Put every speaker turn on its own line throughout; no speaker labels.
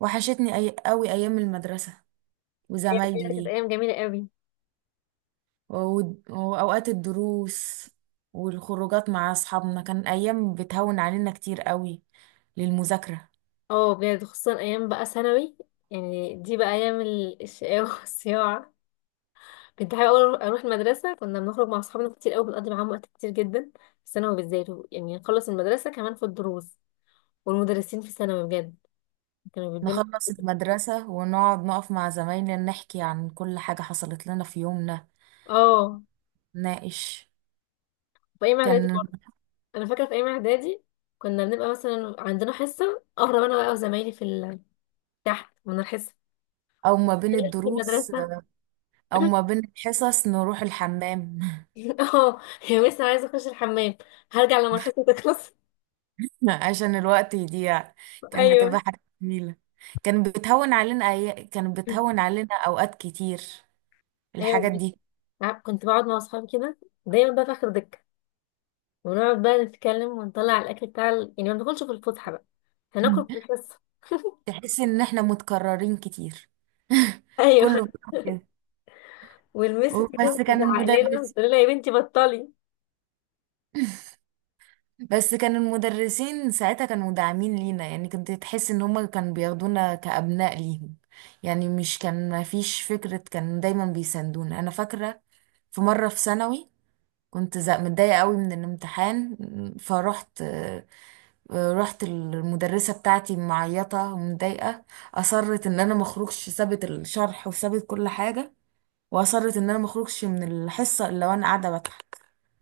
وحشتني قوي ايام المدرسة
أيام بجد كانت
وزمايلي
ايام جميله قوي.
واوقات الدروس والخروجات مع اصحابنا، كان ايام بتهون علينا كتير قوي للمذاكرة.
اه بجد خصوصا ايام بقى ثانوي. يعني دي بقى ايام الشقاوه والصياعه. كنت حابه أوي اروح المدرسه، كنا بنخرج مع اصحابنا كتير قوي، بنقضي معاهم وقت كتير جدا في ثانوي بالذات. يعني نخلص المدرسه كمان في الدروس، والمدرسين في ثانوي بجد كانوا بيدينا.
نخلص المدرسة ونقعد نقف مع زمايلنا نحكي عن كل حاجة حصلت لنا في يومنا،
اه،
نناقش.
في ايام اعدادي
كان
برضه. انا فاكره في ايام اعدادي كنا بنبقى مثلا عندنا حصه، اهرب انا بقى وزمايلي في تحت من الحصه
او ما بين
في
الدروس
المدرسه.
او ما بين الحصص نروح الحمام
اه هي لسه عايزه اخش الحمام، هرجع لما الحصه تخلص.
عشان الوقت يضيع. كان بتبقى
ايوه.
حاجة جميلة، كان بتهون علينا كان بتهون علينا اوقات كتير
ايوه
الحاجات
بجد.
دي.
عارف كنت بقعد مع اصحابي كده دايما بقى في اخر دكه، ونقعد بقى نتكلم ونطلع الاكل بتاع يعني ما بناكلش في الفسحه بقى، هناكل في الحصه.
تحس ان احنا متكررين كتير.
ايوه،
كله بيعمل كده.
والمس كده
بس كان
بتزعق لنا
المدرس
بتقول لها يا بنتي بطلي.
بس كان المدرسين ساعتها كانوا داعمين لينا، يعني كنت تحس ان هما كانوا بياخدونا كأبناء ليهم. يعني مش كان ما فيش فكرة، كان دايما بيساندونا. انا فاكرة في مرة في ثانوي كنت متضايقة قوي من الامتحان، فروحت رحت المدرسة بتاعتي معيطة ومتضايقة. أصرت إن أنا مخرجش، سابت الشرح وسابت كل حاجة، وأصرت إن أنا مخرجش من الحصة إلا وأنا قاعدة بضحك.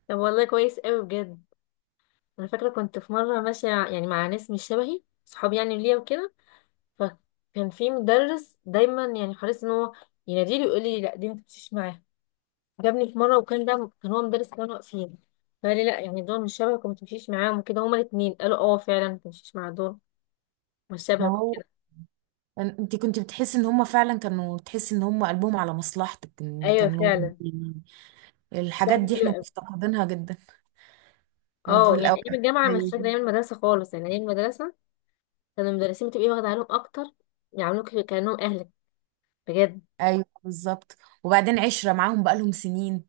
طب والله كويس قوي بجد. انا فاكره كنت في مره ماشيه يعني مع ناس مش شبهي، صحابي يعني ليا وكده، فكان في مدرس دايما يعني حريص ان هو يناديلي ويقول لي لا دي ما تمشيش معاها. جابني في مره وكان ده كان هو مدرس كانوا واقفين، فقال لي لا يعني دول مش شبهك وما تمشيش معاهم وكده. هما الاثنين قالوا اه فعلا ما تمشيش مع دول مش
ما
شبهك
هو
وكده.
انت كنت بتحسي ان هما فعلا، كانوا تحسي ان هما قلبهم على مصلحتك إن
ايوه
كانوا.
فعلا.
الحاجات
واحده
دي
حلوه
احنا
قوي.
مفتقدينها جدا في
اه يعني ايام
الاوقات
الجامعه مش
زي
فاكره،
دي.
ايام المدرسه خالص يعني ايام المدرسه كان المدرسين بتبقي واخده عليهم اكتر، يعاملوك كانهم اهلك بجد.
ايوه بالظبط، وبعدين عشرة معاهم بقالهم سنين،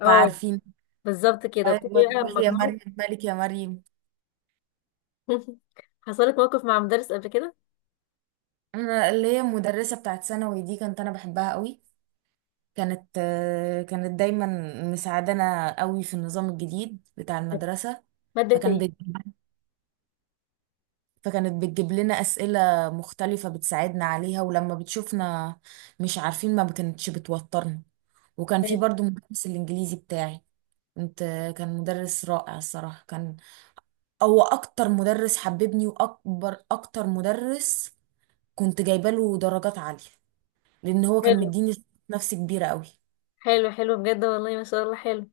اه
فعارفين.
بالظبط كده بتبقي
ايوه،
بقى
تروح يا
مجموعه.
مريم، مالك يا مريم.
حصلت موقف مع مدرس قبل كده.
انا اللي هي المدرسه بتاعت ثانوي دي كانت، انا بحبها قوي. كانت كانت دايما مساعدانا قوي في النظام الجديد بتاع المدرسه.
ماده
فكان
ايه
بتجيب فكانت بتجيب لنا اسئله مختلفه بتساعدنا عليها، ولما بتشوفنا مش عارفين ما كانتش بتوترنا. وكان في
كانت؟
برضو مدرس الانجليزي بتاعي، كنت، كان مدرس رائع الصراحه. كان هو اكتر مدرس حببني، واكبر اكتر مدرس كنت جايبه له درجات عاليه، لان هو كان
حلو
مديني ثقة، نفس كبيره قوي.
حلو حلو بجد، والله ما شاء الله حلو.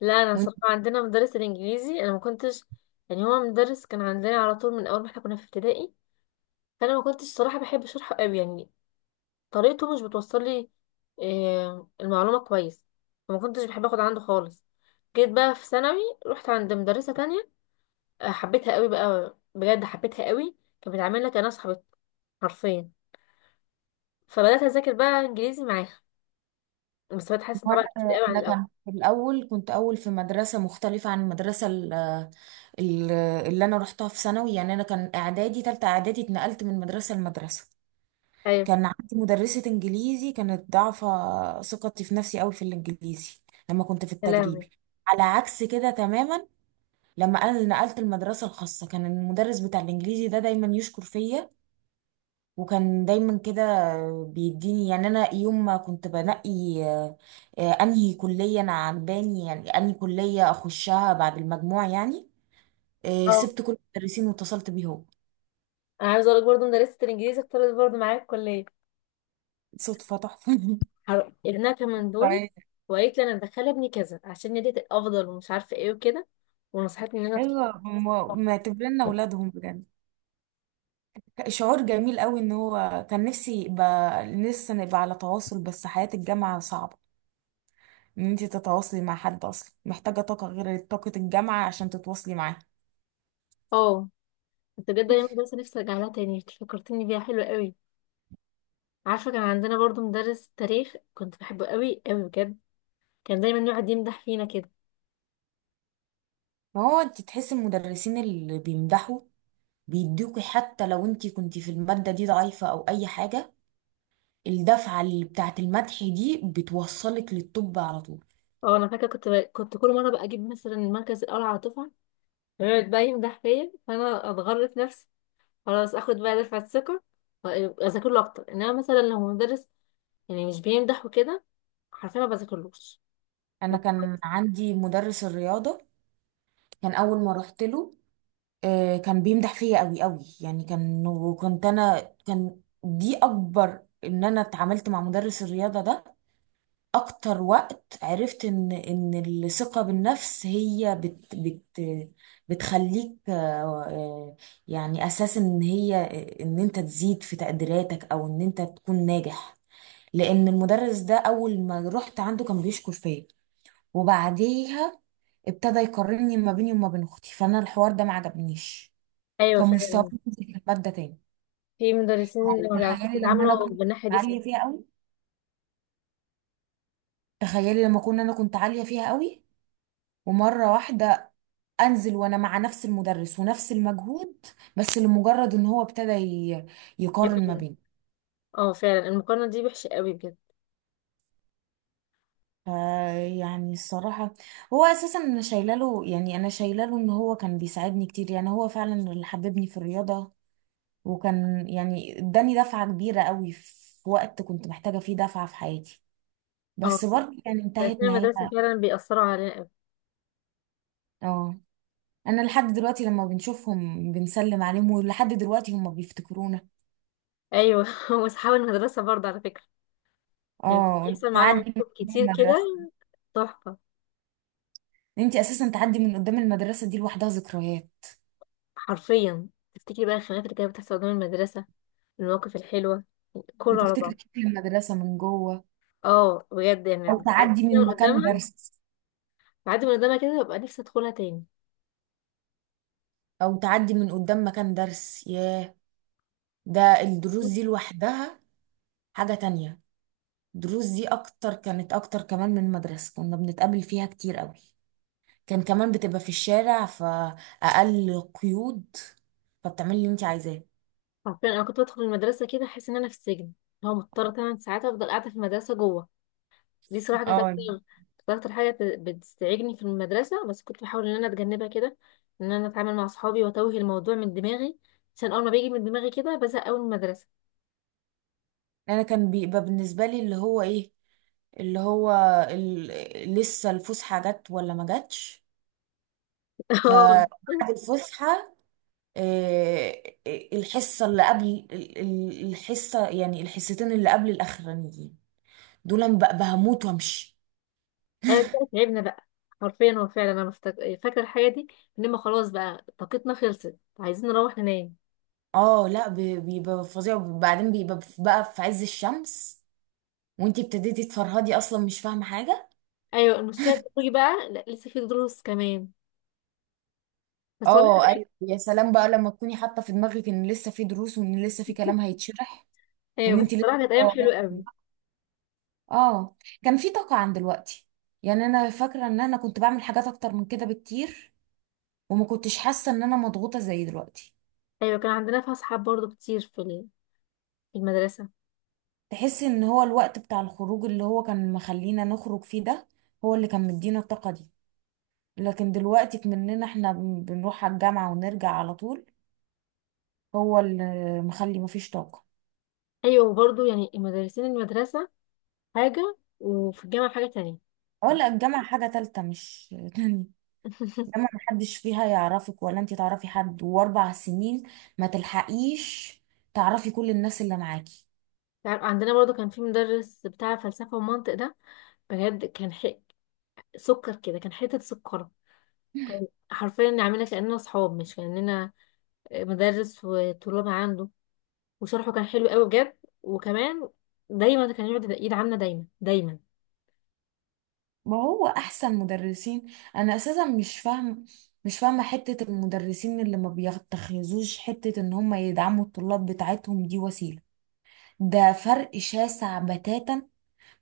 لا انا
وانت،
صراحه عندنا مدرس الانجليزي انا ما كنتش، يعني هو مدرس كان عندنا على طول من اول ما احنا كنا في ابتدائي، فانا ما كنتش صراحه بحب شرحه قوي يعني. طريقته مش بتوصل لي آه، المعلومه كويس، فما كنتش بحب اخد عنده خالص. جيت بقى في ثانوي، رحت عند مدرسه تانية، آه، حبيتها قوي بقى بجد حبيتها قوي. كانت بتعاملنا كانها صاحبتي حرفيا، فبدات اذاكر بقى انجليزي معاها بس بتحسن طبعا كتير
وانا
قوي عن
انا
الاول.
كان في الاول، كنت اول في مدرسه مختلفه عن المدرسه ال- اللي انا رحتها في ثانوي. يعني انا كان اعدادي، تالتة اعدادي، اتنقلت من مدرسه لمدرسه.
ايوه.
كان عندي مدرسه انجليزي كانت ضعفه ثقتي في نفسي قوي في الانجليزي لما كنت في
يا لهوي.
التجريبي، على عكس كده تماما لما انا نقلت المدرسه الخاصه. كان المدرس بتاع الانجليزي ده دايما يشكر فيا، وكان دايما كده بيديني. يعني انا يوم ما كنت بنقي آه، انهي كليه انا عجباني، يعني انهي كليه اخشها بعد المجموع، يعني
اه،
سبت كل المدرسين واتصلت بيه هو.
انا عايزه اقول لك برضه مدرسه الانجليزي اختارت برضه معايا الكليه.
صدفه تحفه.
ابنها كان من دوري،
طيب،
وقالت لي انا مدخله ابني كذا عشان نديت افضل ومش عارفه ايه وكده، ونصحتني ان انا أدخل.
ايوه، هم معتبرنا اولادهم بجد. شعور جميل قوي ان هو، كان نفسي يبقى لسه نبقى على تواصل، بس حياة الجامعة صعبة ان انت تتواصلي مع حد، اصلا محتاجة طاقة غير طاقة الجامعة عشان تتواصلي معاه.
اه. انت بجد ايام المدرسه نفسي ارجع لها تاني، إنت فكرتني بيها حلوه قوي. عارفه كان عندنا برضو مدرس تاريخ كنت بحبه قوي قوي بجد، كان دايما يقعد يمدح فينا كده.
ما هو انت تحس المدرسين اللي بيمدحوا بيدوكي، حتى لو انت كنت في المادة دي ضعيفة او اي حاجة، الدفعة اللي بتاعت المدح دي بتوصلك للطب على طول.
اه انا فاكره كنت كل مره بقى اجيب مثلا المركز الاول على الدفعه، فيقعد بقى يمدح فيا فانا اتغرف نفسي. خلاص اخد بقى دفعه ثقه واذاكر له اكتر. انما مثلا لو مدرس يعني مش بيمدح وكده، حرفيا ما بذاكرلوش.
انا كان عندي مدرس الرياضة، كان اول ما رحت له كان بيمدح فيا قوي قوي. يعني كان، وكنت انا، كان دي اكبر ان انا اتعاملت مع مدرس الرياضة ده. اكتر وقت عرفت ان ان الثقة بالنفس هي بت بتخليك آه، يعني اساس، ان هي ان انت تزيد في تقديراتك او ان انت تكون ناجح. لان المدرس ده اول ما رحت عنده كان بيشكر فيا، وبعديها ابتدى يقارني ما بيني وما بين اختي، فانا الحوار ده ما عجبنيش.
ايوه
فمستواي
فعلا.
نزل في المادة تاني.
في مدرسين ما بيعرفوش
تخيلي لما انا
يتعاملوا
كنت
بالناحيه دي، صح.
عالية فيها قوي، تخيلي لما كنا، انا كنت عالية فيها قوي، ومرة واحدة انزل وانا مع نفس المدرس ونفس المجهود، بس لمجرد ان هو ابتدى يقارن ما
يقارن.
بين.
اه فعلا المقارنه دي وحشه قوي بجد.
يعني الصراحة هو اساسا انا شايله له، يعني انا شايله له ان هو كان بيساعدني كتير. يعني هو فعلا اللي حببني في الرياضة، وكان يعني اداني دفعة كبيرة قوي في وقت كنت محتاجة فيه دفعة في حياتي، بس
اه،
برضه يعني انتهت
مدرسين
نهاية.
المدرسه فعلا بيأثروا علينا قوي.
اه، انا لحد دلوقتي لما بنشوفهم بنسلم عليهم، ولحد دلوقتي هم بيفتكرونا.
ايوه. واصحاب المدرسه برضه على فكره، يعني
اه،
بيحصل معانا
تعدي
مواقف
من
كتير كده
المدرسة،
تحفه.
ان انت اساسا تعدي من قدام المدرسه دي لوحدها ذكريات.
حرفيا تفتكري بقى الخناقات اللي كانت بتحصل قدام المدرسه، المواقف الحلوه، كله على
بتفتكري
بعض.
شكل المدرسه من جوه،
اه بجد، يعني
او
بعدي
تعدي
كده
من
من
مكان
قدامها،
درس،
بعدي من قدامها كده ببقى نفسي ادخلها تاني.
او تعدي من قدام مكان درس، ياه. ده الدروس دي لوحدها حاجه تانية. الدروس دي اكتر، كانت اكتر كمان من المدرسه كنا بنتقابل فيها كتير قوي. كان كمان بتبقى في الشارع، فاقل قيود، فبتعملي اللي انت عايزاه.
حرفيا انا كنت بدخل المدرسه كده احس ان انا في السجن، هو مضطره 8 ساعات افضل قاعده في المدرسه جوه. دي صراحه كانت
اه،
اكتر، بتستعجني في المدرسه، بس كنت بحاول ان انا اتجنبها كده، ان انا اتعامل مع اصحابي واتوه الموضوع من دماغي، عشان اول ما بيجي من دماغي كده بزهق قوي من المدرسه.
انا كان بيبقى بالنسبه لي اللي هو ايه، اللي هو ال... لسه الفسحه جت ولا ما جاتش. فبعد
اه.
الفسحة الحصة اللي قبل الحصة، يعني الحصتين اللي قبل الأخرانيين دول، أنا بقى بهموت وامشي.
أيوة، تعبنا بقى. حرفيا هو فعلا انا فاكره الحاجه دي، لما خلاص بقى طاقتنا خلصت عايزين نروح ننام.
اه لا، بيبقى فظيع، وبعدين بيبقى بقى في عز الشمس وانتي ابتديتي تفرهدي، اصلا مش فاهمة حاجة.
ايوه المشكله بتيجي بقى لا لسه في دروس كمان. بس والله
اه ايوه، يا سلام بقى لما تكوني حاطة في دماغك ان لسه في دروس، وان لسه في كلام هيتشرح، وان
ايوه بس
انتي لسه.
الصراحه كانت ايام حلوه قوي.
اه، كان في طاقة عن دلوقتي. يعني انا فاكرة ان انا كنت بعمل حاجات اكتر من كده بكتير، وما كنتش حاسة ان انا مضغوطة زي دلوقتي.
ايوه كان عندنا في اصحاب برضو كتير في في المدرسه.
تحس ان هو الوقت بتاع الخروج اللي هو كان مخلينا نخرج فيه ده، هو اللي كان مدينا الطاقة دي. لكن دلوقتي مننا احنا بنروح على الجامعة ونرجع على طول، هو اللي مخلي مفيش طاقة.
ايوه وبرضو يعني المدرسين المدرسه حاجه وفي الجامعه حاجه تانية.
ولا الجامعة حاجة تالتة، مش تانية. الجامعة محدش فيها يعرفك، ولا انت تعرفي حد، واربع سنين ما تلحقيش تعرفي كل الناس اللي معاكي.
تعرف عندنا برضو كان في مدرس بتاع فلسفه ومنطق ده بجد كان حق سكر كده، كان حته سكر. حرفيا نعملها كاننا اصحاب مش كاننا مدرس وطلاب عنده. وشرحه كان حلو قوي بجد. وكمان دايما كان يقعد ايد عامله دايما دايما.
ما هو احسن مدرسين. انا اساسا مش فاهم، مش فاهمه حته المدرسين اللي ما بيتخذوش حته ان هم يدعموا الطلاب بتاعتهم دي وسيله. ده فرق شاسع بتاتا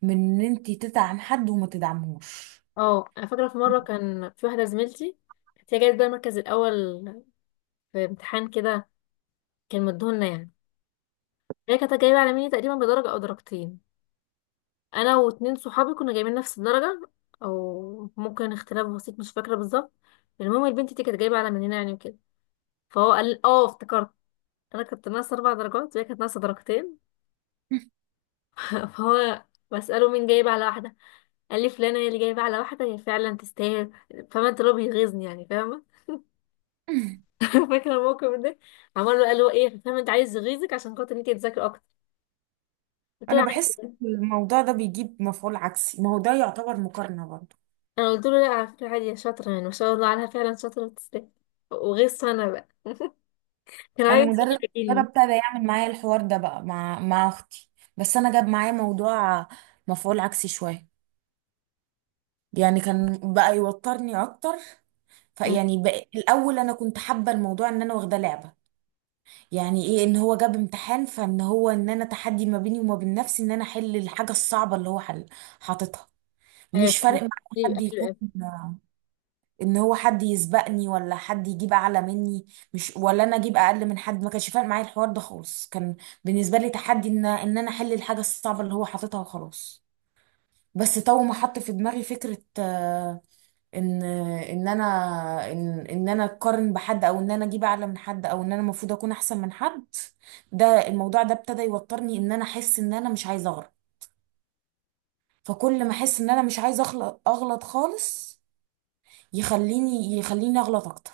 من ان انت تدعم حد وما تدعمهوش.
اه انا فاكره في مره كان في واحده زميلتي كانت هي جايبه بقى المركز الاول في امتحان كده كان مديهولنا يعني. هي كانت جايبة على مني تقريبا بدرجة أو درجتين، أنا واتنين صحابي كنا جايبين نفس الدرجة، أو ممكن اختلاف بسيط مش فاكرة بالظبط. المهم البنت دي كانت جايبة على مننا يعني وكده. فهو قال اه افتكرت، أنا كنت ناقصة 4 درجات وهي كانت ناقصة درجتين. فهو بسأله مين جايب على واحدة، قال لي فلانة هي اللي جايبة على واحدة هي فعلا تستاهل. فاهمة انت اللي هو بيغيظني يعني، فاهمة؟ فاكرة الموقف ده. عمال له قال له ايه، فاهمة انت عايز يغيظك عشان خاطر انت تذاكري أكتر؟ قلت له
انا بحس
عادي.
الموضوع ده بيجيب مفعول عكسي، ما هو ده يعتبر مقارنه برضه.
انا قلت له لا على فكره عادي يا شاطره، يعني ما شاء الله عليها فعلا شاطره وتستاهل. وغير سنه بقى كان
انا
عايز
مدرس ده
يعجبني.
ابتدى يعمل معايا الحوار ده بقى مع اختي، بس انا جاب معايا موضوع، مفعول عكسي شويه. يعني كان بقى يوترني اكتر. فيعني الاول انا كنت حابه الموضوع، ان انا واخده لعبه. يعني ايه؟ ان هو جاب امتحان، فان هو ان انا تحدي ما بيني وما بين نفسي ان انا احل الحاجه الصعبه اللي هو حل، حاططها.
ايوه
مش فارق
حلو.
معايا
ايوه
حد
حلو
يكون،
قوي.
ان هو حد يسبقني ولا حد يجيب اعلى مني، مش ولا انا اجيب اقل من حد. ما كانش فارق معايا الحوار ده خالص، كان بالنسبه لي تحدي ان انا احل الحاجه الصعبه اللي هو حاططها وخلاص. بس طول ما حط في دماغي فكره ان ان انا اقارن بحد، او ان انا اجيب اعلى من حد، او ان انا المفروض اكون احسن من حد، ده الموضوع ده ابتدى يوترني، ان انا احس ان انا مش عايزه اغلط. فكل ما احس ان انا مش عايزه اغلط، اغلط خالص، يخليني اغلط اكتر.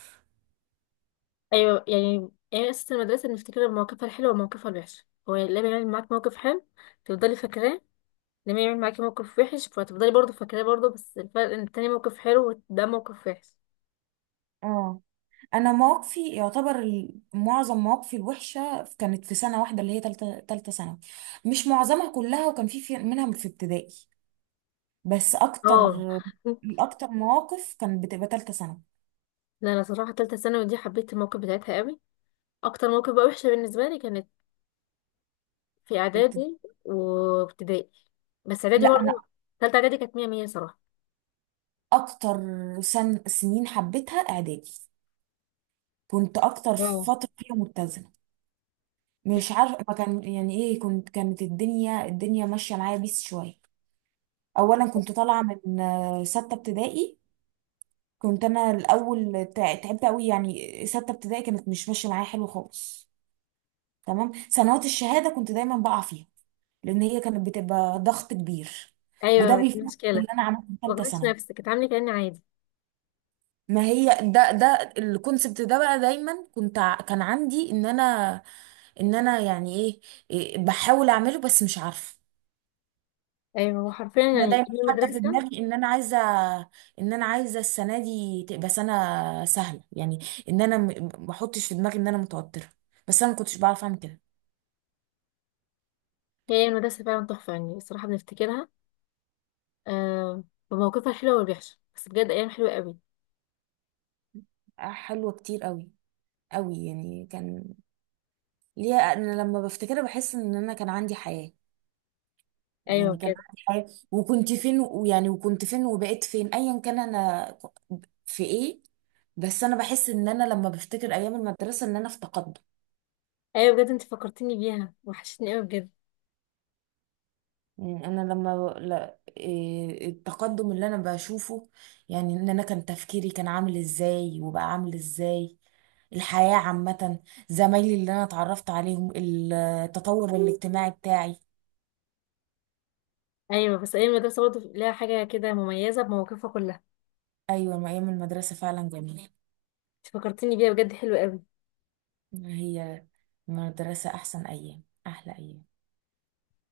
ايوه يعني يعني اساس المدرسه بنفتكر مواقفها الحلوه ومواقفها الوحشه. هو لما يعمل معاك موقف حلو تفضلي فاكراه، لما يعمل معاكي موقف وحش فتفضلي برضه فاكراه برضه، بس الفرق ان التاني موقف حلو وده موقف وحش.
اه، انا مواقفي يعتبر معظم مواقفي الوحشه كانت في سنه واحده اللي هي تالته ثانوي. مش معظمها كلها، وكان منها في ابتدائي، بس اكتر،
اه.
اكتر مواقف كانت بتبقى تالته ثانوي.
لا انا صراحه تالتة ثانوي دي حبيت الموقف بتاعتها قوي. اكتر موقف بقى وحشه بالنسبه لي كانت في اعدادي وابتدائي، بس اعدادي
لا
برضه.
انا
تالتة اعدادي كانت مية مية صراحة.
اكتر سنين حبيتها اعدادي، كنت اكتر
اه
فتره فيها متزنه. مش عارفه ما كان يعني ايه، كنت كانت الدنيا ماشيه معايا بيس شويه. اولا كنت طالعه من سته ابتدائي، كنت انا الاول تعبت قوي. يعني سته ابتدائي كانت مش ماشيه معايا حلو خالص. تمام سنوات الشهاده كنت دايما بقع فيها، لان هي كانت بتبقى ضغط كبير. وده
ايوه دي
بيفهم اللي
مشكلة.
انا عملته في ثالثه
مبغضيش
ثانوي.
نفسك، اتعاملي كأني عادي.
ما هي ده الكونسبت ده بقى دايما كنت كان عندي ان انا، ان انا يعني ايه، إيه بحاول اعمله بس مش عارفه.
ايوه هو حرفيا
انا
يعني
دايما
هي
حاطه في
المدرسة
دماغي ان انا عايزه، ان انا عايزه السنه دي تبقى سنه سهله. يعني ان انا ما احطش في دماغي ان انا متوتره، بس انا ما كنتش بعرف اعمل كده.
هي المدرسة فعلا تحفة يعني الصراحة بنفتكرها آه بمواقفها الحلوة والوحشة، بس بجد ايام حلوة قوي.
حلوه كتير قوي، قوي يعني. كان ليها، انا لما بفتكرها بحس ان انا كان عندي حياه.
ايوه
يعني كان
بجد.
عندي حياه وكنت فين، ويعني وكنت فين وبقيت فين، ايا كان انا في ايه. بس انا بحس ان انا لما بفتكر ايام المدرسه ان انا في تقدم.
ايوه بجد انت فكرتيني بيها وحشتني قوي بجد.
يعني انا لما لا إيه التقدم اللي انا بشوفه، يعني ان انا كان تفكيري كان عامل ازاي وبقى عامل ازاي، الحياه عامه، زمايلي اللي انا اتعرفت عليهم، التطور الاجتماعي بتاعي.
ايوه بس ايام المدرسة برضه ليها حاجة كده مميزة بمواقفها كلها.
ايوه، ما ايام المدرسه فعلا جميله.
انت فكرتيني بيها بجد حلوة قوي.
هي المدرسه احسن ايام، احلى ايام.